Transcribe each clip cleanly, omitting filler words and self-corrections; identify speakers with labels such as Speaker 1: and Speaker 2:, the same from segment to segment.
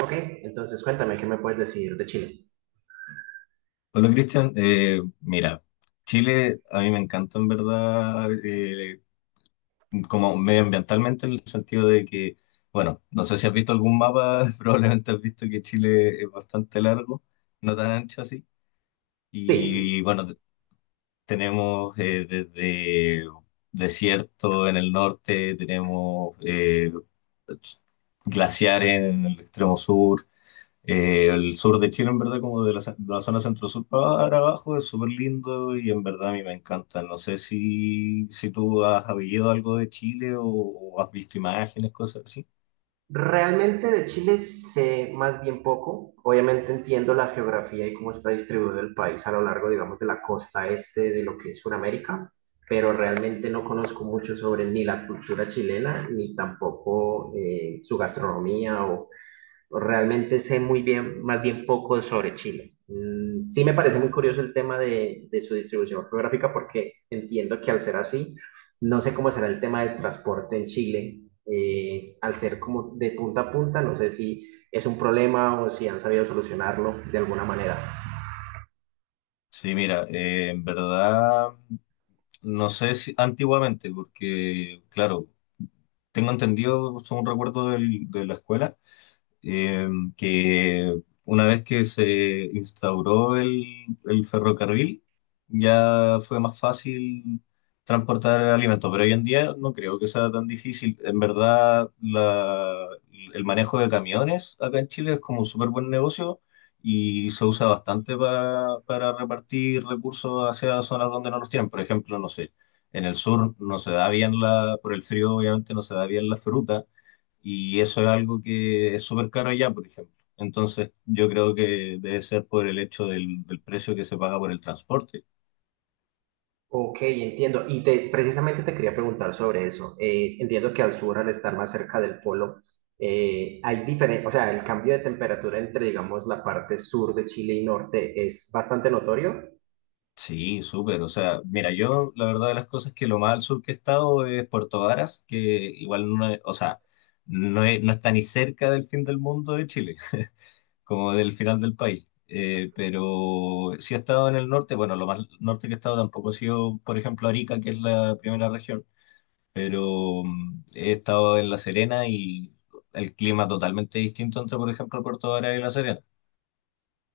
Speaker 1: Ok, entonces cuéntame, ¿qué me puedes decir de Chile?
Speaker 2: Hola Cristian. Mira, Chile a mí me encanta en verdad, como medioambientalmente, en el sentido de que, bueno, no sé si has visto algún mapa. Probablemente has visto que Chile es bastante largo, no tan ancho así, y
Speaker 1: Sí,
Speaker 2: bueno, tenemos, desde desierto en el norte, tenemos glaciares en el extremo sur. El sur de Chile, en verdad, como de de la zona centro-sur para abajo, es súper lindo y en verdad a mí me encanta. No sé si tú has habido algo de Chile o has visto imágenes, cosas así.
Speaker 1: realmente de Chile sé más bien poco. Obviamente entiendo la geografía y cómo está distribuido el país a lo largo, digamos, de la costa este de lo que es Sudamérica, pero realmente no conozco mucho sobre ni la cultura chilena, ni tampoco su gastronomía o realmente sé muy bien, más bien poco sobre Chile. Sí me parece muy curioso el tema de su distribución geográfica porque entiendo que al ser así, no sé cómo será el tema del transporte en Chile, al ser como de punta a punta, no sé si es un problema o si han sabido solucionarlo de alguna manera.
Speaker 2: Sí, mira, en verdad, no sé si antiguamente, porque, claro, tengo entendido, son un recuerdo de la escuela. eh, que una vez que se instauró el ferrocarril, ya fue más fácil transportar alimentos, pero hoy en día no creo que sea tan difícil. En verdad, el manejo de camiones acá en Chile es como un súper buen negocio y se usa bastante para repartir recursos hacia zonas donde no los tienen. Por ejemplo, no sé, en el sur no se da bien la, por el frío obviamente no se da bien la fruta, y eso es algo que es súper caro allá, por ejemplo. Entonces, yo creo que debe ser por el hecho del precio que se paga por el transporte.
Speaker 1: Ok, entiendo. Precisamente te quería preguntar sobre eso. Entiendo que al sur, al estar más cerca del polo, hay diferencia, o sea, el cambio de temperatura entre, digamos, la parte sur de Chile y norte es bastante notorio.
Speaker 2: Sí, súper. O sea, mira, yo la verdad de las cosas es que lo más al sur que he estado es Puerto Varas, que igual o sea, no está ni cerca del fin del mundo de Chile, como del final del país. Pero sí he estado en el norte. Bueno, lo más norte que he estado tampoco ha sido, por ejemplo, Arica, que es la primera región, pero mm, he estado en La Serena, y el clima totalmente distinto entre, por ejemplo, Puerto Varas y La Serena.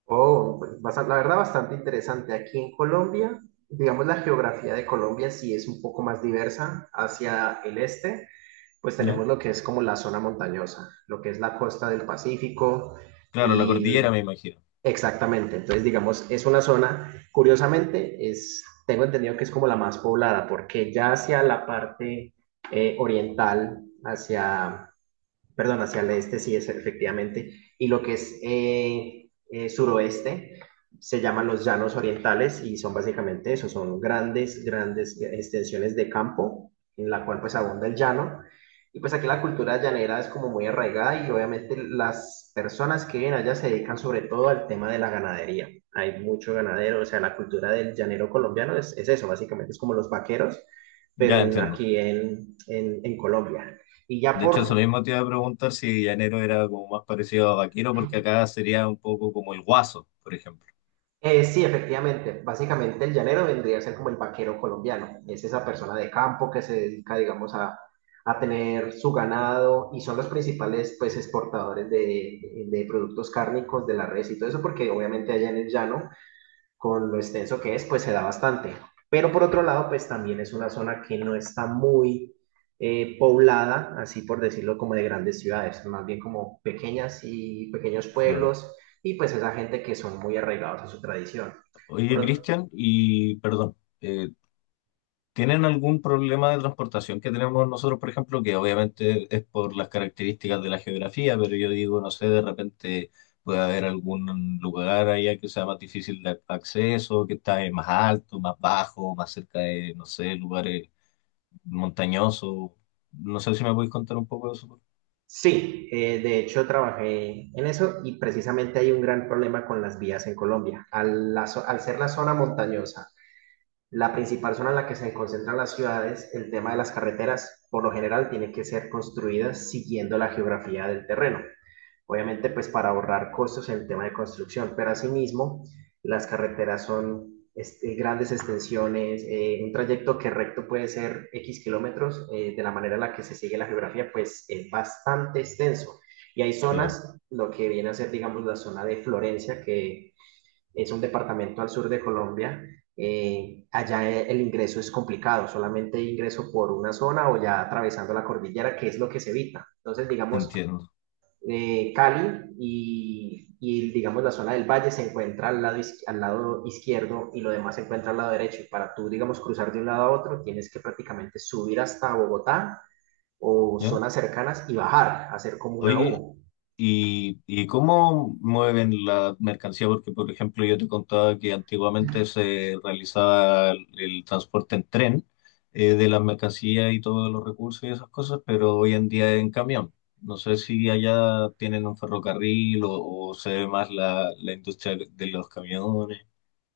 Speaker 1: La verdad, bastante interesante. Aquí en Colombia, digamos, la geografía de Colombia sí es un poco más diversa. Hacia el este, pues
Speaker 2: ¿Ya?
Speaker 1: tenemos lo que es como la zona montañosa, lo que es la costa del Pacífico
Speaker 2: Claro, la
Speaker 1: y
Speaker 2: cordillera, me imagino.
Speaker 1: exactamente, entonces digamos, es una zona, curiosamente, es, tengo entendido que es como la más poblada, porque ya hacia la parte oriental, hacia perdón, hacia el este sí es efectivamente, y lo que es suroeste se llaman los llanos orientales y son básicamente eso, son grandes, grandes extensiones de campo en la cual pues abunda el llano. Y pues aquí la cultura llanera es como muy arraigada y obviamente las personas que viven allá se dedican sobre todo al tema de la ganadería. Hay mucho ganadero, o sea, la cultura del llanero colombiano es eso, básicamente es como los vaqueros, pero
Speaker 2: Ya
Speaker 1: en,
Speaker 2: entiendo.
Speaker 1: aquí en, en, en Colombia. Y ya
Speaker 2: De hecho, eso
Speaker 1: por
Speaker 2: mismo te iba a preguntar, si llanero era como más parecido a vaquero, porque acá sería un poco como el guaso, por ejemplo.
Speaker 1: Sí, efectivamente. Básicamente el llanero vendría a ser como el vaquero colombiano. Es esa persona de campo que se dedica, digamos, a tener su ganado y son los principales, pues, exportadores de productos cárnicos de la res y todo eso, porque obviamente allá en el llano con lo extenso que es, pues se da bastante. Pero por otro lado, pues también es una zona que no está muy poblada, así por decirlo, como de grandes ciudades, más bien como pequeñas y pequeños
Speaker 2: Claro.
Speaker 1: pueblos, y pues esa gente que son muy arraigados a su tradición.
Speaker 2: Oye,
Speaker 1: Por,
Speaker 2: Cristian, y perdón, eh, ¿tienen algún problema de transportación que tenemos nosotros, por ejemplo, que obviamente es por las características de la geografía? Pero yo digo, no sé, de repente puede haber algún lugar allá que sea más difícil de acceso, que está más alto, más bajo, más cerca de, no sé, lugares montañosos. No sé si me podéis contar un poco de eso.
Speaker 1: sí, de hecho trabajé en eso y precisamente hay un gran problema con las vías en Colombia. Al ser la zona montañosa la principal zona en la que se concentran las ciudades, el tema de las carreteras, por lo general, tienen que ser construidas siguiendo la geografía del terreno. Obviamente, pues para ahorrar costos en el tema de construcción, pero asimismo, las carreteras son este, grandes extensiones, un trayecto que recto puede ser X kilómetros, de la manera en la que se sigue la geografía, pues es bastante extenso. Y hay
Speaker 2: Claro,
Speaker 1: zonas, lo que viene a ser, digamos, la zona de Florencia, que es un departamento al sur de Colombia. Allá el ingreso es complicado, solamente ingreso por una zona o ya atravesando la cordillera, que es lo que se evita. Entonces, digamos,
Speaker 2: entiendo.
Speaker 1: Cali y, digamos, la zona del valle se encuentra al lado izquierdo y lo demás se encuentra al lado derecho. Y para tú, digamos, cruzar de un lado a otro, tienes que prácticamente subir hasta Bogotá o
Speaker 2: ¿Ya?
Speaker 1: zonas cercanas y bajar, hacer como una
Speaker 2: Oye,
Speaker 1: U.
Speaker 2: ¿y, y cómo mueven la mercancía? Porque, por ejemplo, yo te contaba que antiguamente se realizaba el transporte en tren, de las mercancías y todos los recursos y esas cosas, pero hoy en día en camión. No sé si allá tienen un ferrocarril, o se ve más la industria de los camiones.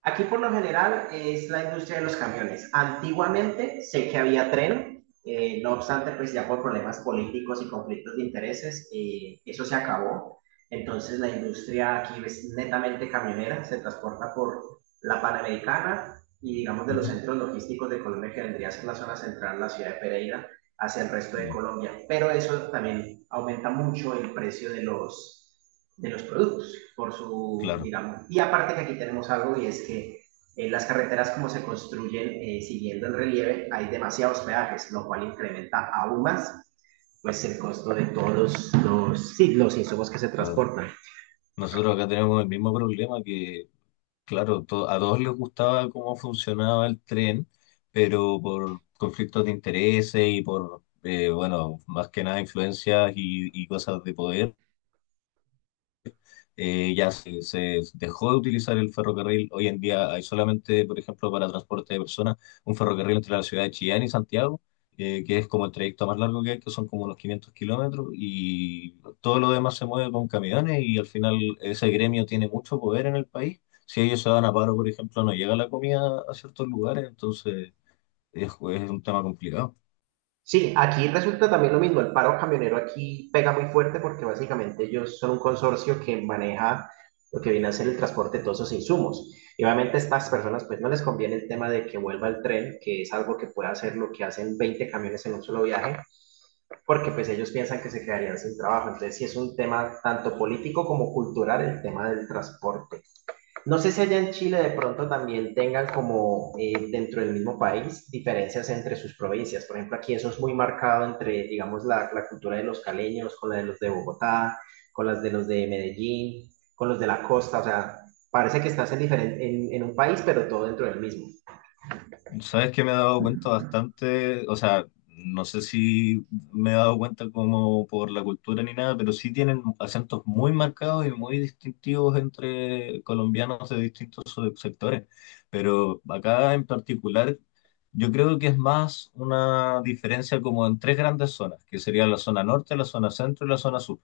Speaker 1: Aquí por lo general es la industria de los camiones. Antiguamente sé que había tren, no obstante, pues ya por problemas políticos y conflictos de intereses, eso se acabó. Entonces la industria aquí es netamente camionera, se transporta por la Panamericana y digamos de los
Speaker 2: Ujú.
Speaker 1: centros logísticos de Colombia que vendría a ser la zona central, la ciudad de Pereira, hacia el resto de
Speaker 2: No,
Speaker 1: Colombia. Pero eso también aumenta mucho el precio de los productos, por su,
Speaker 2: claro,
Speaker 1: digamos. Y aparte que aquí tenemos algo y es que las carreteras como se construyen siguiendo el relieve, hay demasiados peajes, lo cual incrementa aún más pues el costo de todos los, sí, los insumos que se
Speaker 2: claro.
Speaker 1: transportan.
Speaker 2: Nosotros acá tenemos el mismo problema que claro, a todos les gustaba cómo funcionaba el tren, pero por conflictos de intereses y por, bueno, más que nada influencias y cosas de poder, ya se dejó de utilizar el ferrocarril. Hoy en día hay solamente, por ejemplo, para transporte de personas, un ferrocarril entre la ciudad de Chillán y Santiago, que es como el trayecto más largo que hay, que son como unos 500 kilómetros, y todo lo demás se mueve con camiones, y al final ese gremio tiene mucho poder en el país. Si ellos se van a paro, por ejemplo, no llega la comida a ciertos lugares, entonces es un tema complicado.
Speaker 1: Sí, aquí resulta también lo mismo. El paro camionero aquí pega muy fuerte porque básicamente ellos son un consorcio que maneja lo que viene a ser el transporte de todos esos insumos. Y obviamente a estas personas pues no les conviene el tema de que vuelva el tren, que es algo que puede hacer lo que hacen 20 camiones en un solo viaje, porque pues ellos piensan que se quedarían sin trabajo. Entonces sí es un tema tanto político como cultural el tema del transporte. No sé si allá en Chile de pronto también tengan como dentro del mismo país diferencias entre sus provincias. Por ejemplo, aquí eso es muy marcado entre, digamos, la cultura de los caleños con la de los de Bogotá, con las de los de Medellín, con los de la costa. O sea, parece que estás diferen- en un país, pero todo dentro del mismo.
Speaker 2: Sabes que me he dado cuenta bastante, o sea, no sé si me he dado cuenta como por la cultura ni nada, pero sí tienen acentos muy marcados y muy distintivos entre colombianos de distintos sectores. Pero acá en particular, yo creo que es más una diferencia como en tres grandes zonas, que sería la zona norte, la zona centro y la zona sur.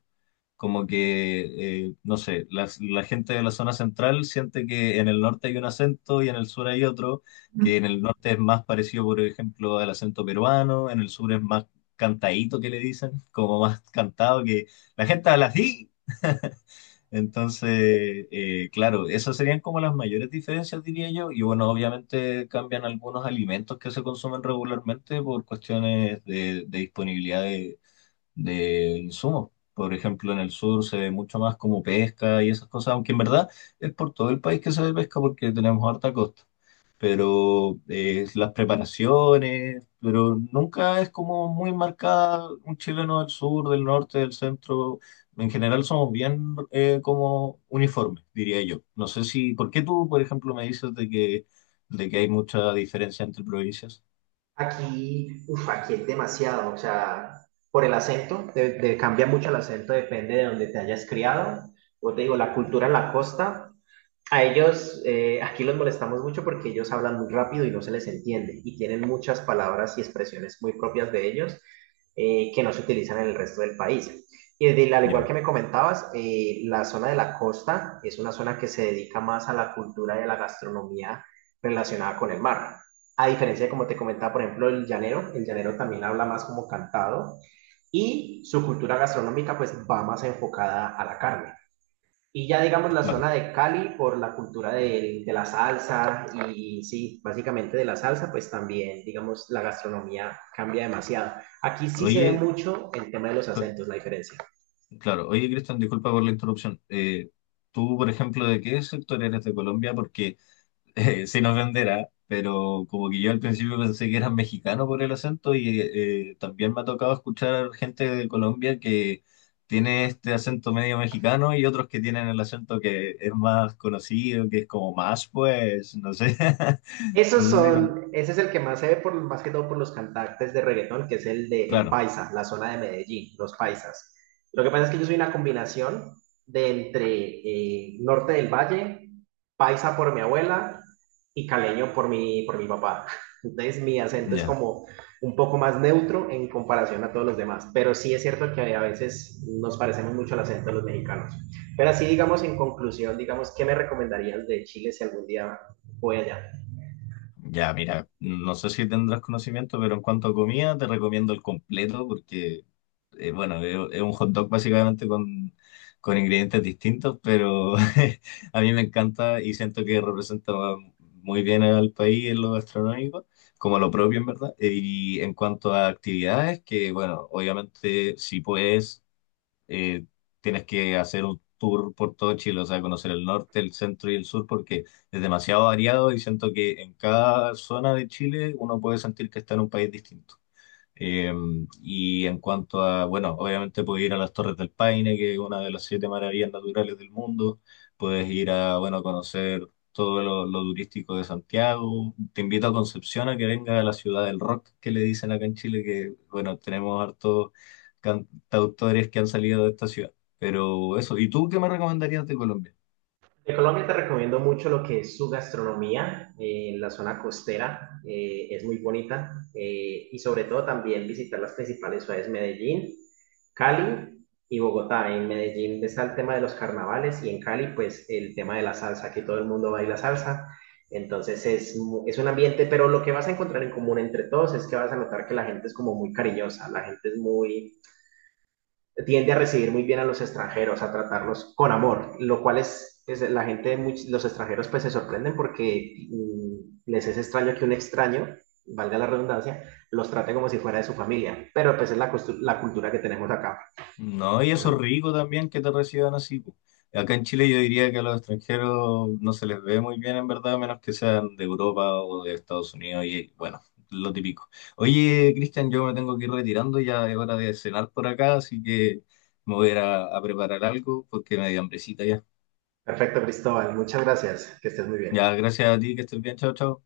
Speaker 2: Como que, no sé, la gente de la zona central siente que en el norte hay un acento y en el sur hay otro, que en el norte es más parecido, por ejemplo, al acento peruano, en el sur es más cantadito, que le dicen, como más cantado, que la gente habla así. Entonces, claro, esas serían como las mayores diferencias, diría yo. Y bueno, obviamente cambian algunos alimentos que se consumen regularmente por cuestiones de disponibilidad de insumos. Por ejemplo, en el sur se ve mucho más como pesca y esas cosas, aunque en verdad es por todo el país que se ve pesca, porque tenemos harta costa. Pero las preparaciones, pero nunca es como muy marcada un chileno del sur, del norte, del centro. En general somos bien como uniformes, diría yo. No sé si, ¿por qué tú, por ejemplo, me dices de que hay mucha diferencia entre provincias?
Speaker 1: Aquí, uf, aquí es demasiado, o sea, por el acento, cambia mucho el acento, depende de donde te hayas criado. Yo te digo, la cultura en la costa a ellos, aquí los molestamos mucho porque ellos hablan muy rápido y no se les entiende y tienen muchas palabras y expresiones muy propias de ellos que no se utilizan en el resto del país. Al igual
Speaker 2: Ya,
Speaker 1: que me comentabas, la zona de la costa es una zona que se dedica más a la cultura y a la gastronomía relacionada con el mar. A diferencia de como te comentaba, por ejemplo, el llanero también habla más como cantado y su cultura gastronómica pues va más enfocada a la carne. Y ya digamos la
Speaker 2: claro.
Speaker 1: zona de Cali por la cultura de la salsa y sí, básicamente de la salsa, pues también digamos la gastronomía cambia demasiado. Aquí sí se ve
Speaker 2: Oye,
Speaker 1: mucho el tema de los acentos, la diferencia.
Speaker 2: claro, oye, Cristian, disculpa por la interrupción. Tú, por ejemplo, ¿de qué sector eres de Colombia? Porque sin ofender, ¿ah? Pero como que yo al principio pensé que eras mexicano por el acento, y también me ha tocado escuchar gente de Colombia que tiene este acento medio mexicano y otros que tienen el acento que es más conocido, que es como más, pues, no sé,
Speaker 1: Esos
Speaker 2: no sé si... me-
Speaker 1: son, ese es el que más se ve por, más que todo por los cantantes de reggaetón, que es el de el
Speaker 2: Claro,
Speaker 1: Paisa, la zona de Medellín, los paisas. Lo que pasa es que yo soy una combinación de entre Norte del Valle, Paisa por mi abuela y caleño por mi papá. Entonces mi acento es
Speaker 2: ya.
Speaker 1: como un poco más neutro en comparación a todos los demás, pero sí es cierto que a veces nos parecemos mucho al acento de los mexicanos. Pero así digamos en conclusión, digamos, ¿qué me recomendarías de Chile si algún día voy allá?
Speaker 2: Ya, mira, no sé si tendrás conocimiento, pero en cuanto a comida, te recomiendo el completo, porque bueno, es un hot dog básicamente, con ingredientes distintos, pero a mí me encanta y siento que representa muy bien al país en lo gastronómico, como lo propio en verdad. Y en cuanto a actividades, que bueno, obviamente si puedes, eh, tienes que hacer un tour por todo Chile, o sea, conocer el norte, el centro y el sur, porque es demasiado variado y siento que en cada zona de Chile uno puede sentir que está en un país distinto. Eh, y en cuanto a, bueno, obviamente puedes ir a las Torres del Paine, que es una de las 7 maravillas naturales del mundo. Puedes ir a, bueno, conocer todo lo turístico de Santiago. Te invito a Concepción, a que venga a la ciudad del rock, que le dicen acá en Chile, que, bueno, tenemos hartos cantautores que han salido de esta ciudad. Pero eso, ¿y tú qué me recomendarías de Colombia?
Speaker 1: De Colombia te recomiendo mucho lo que es su gastronomía, la zona costera es muy bonita y sobre todo también visitar las principales ciudades, Medellín, Cali y Bogotá. En Medellín está el tema de los carnavales y en Cali pues el tema de la salsa, que todo el mundo baila salsa. Entonces es, mu- es un ambiente, pero lo que vas a encontrar en común entre todos es que vas a notar que la gente es como muy cariñosa, la gente es muy tiende a recibir muy bien a los extranjeros, a tratarlos con amor, lo cual es la gente, muy, los extranjeros pues se sorprenden porque les es extraño que un extraño, valga la redundancia, los trate como si fuera de su familia, pero pues es la, la cultura que tenemos acá.
Speaker 2: No, y eso es rico también, que te reciban así, po. Acá en Chile yo diría que a los extranjeros no se les ve muy bien, en verdad, a menos que sean de Europa o de Estados Unidos, y bueno, lo típico. Oye, Cristian, yo me tengo que ir retirando, ya es hora de cenar por acá, así que me voy a ir a preparar algo porque me dio hambrecita ya.
Speaker 1: Perfecto, Cristóbal, muchas gracias, que estés muy bien.
Speaker 2: Ya, gracias a ti, que estés bien, chao, chao.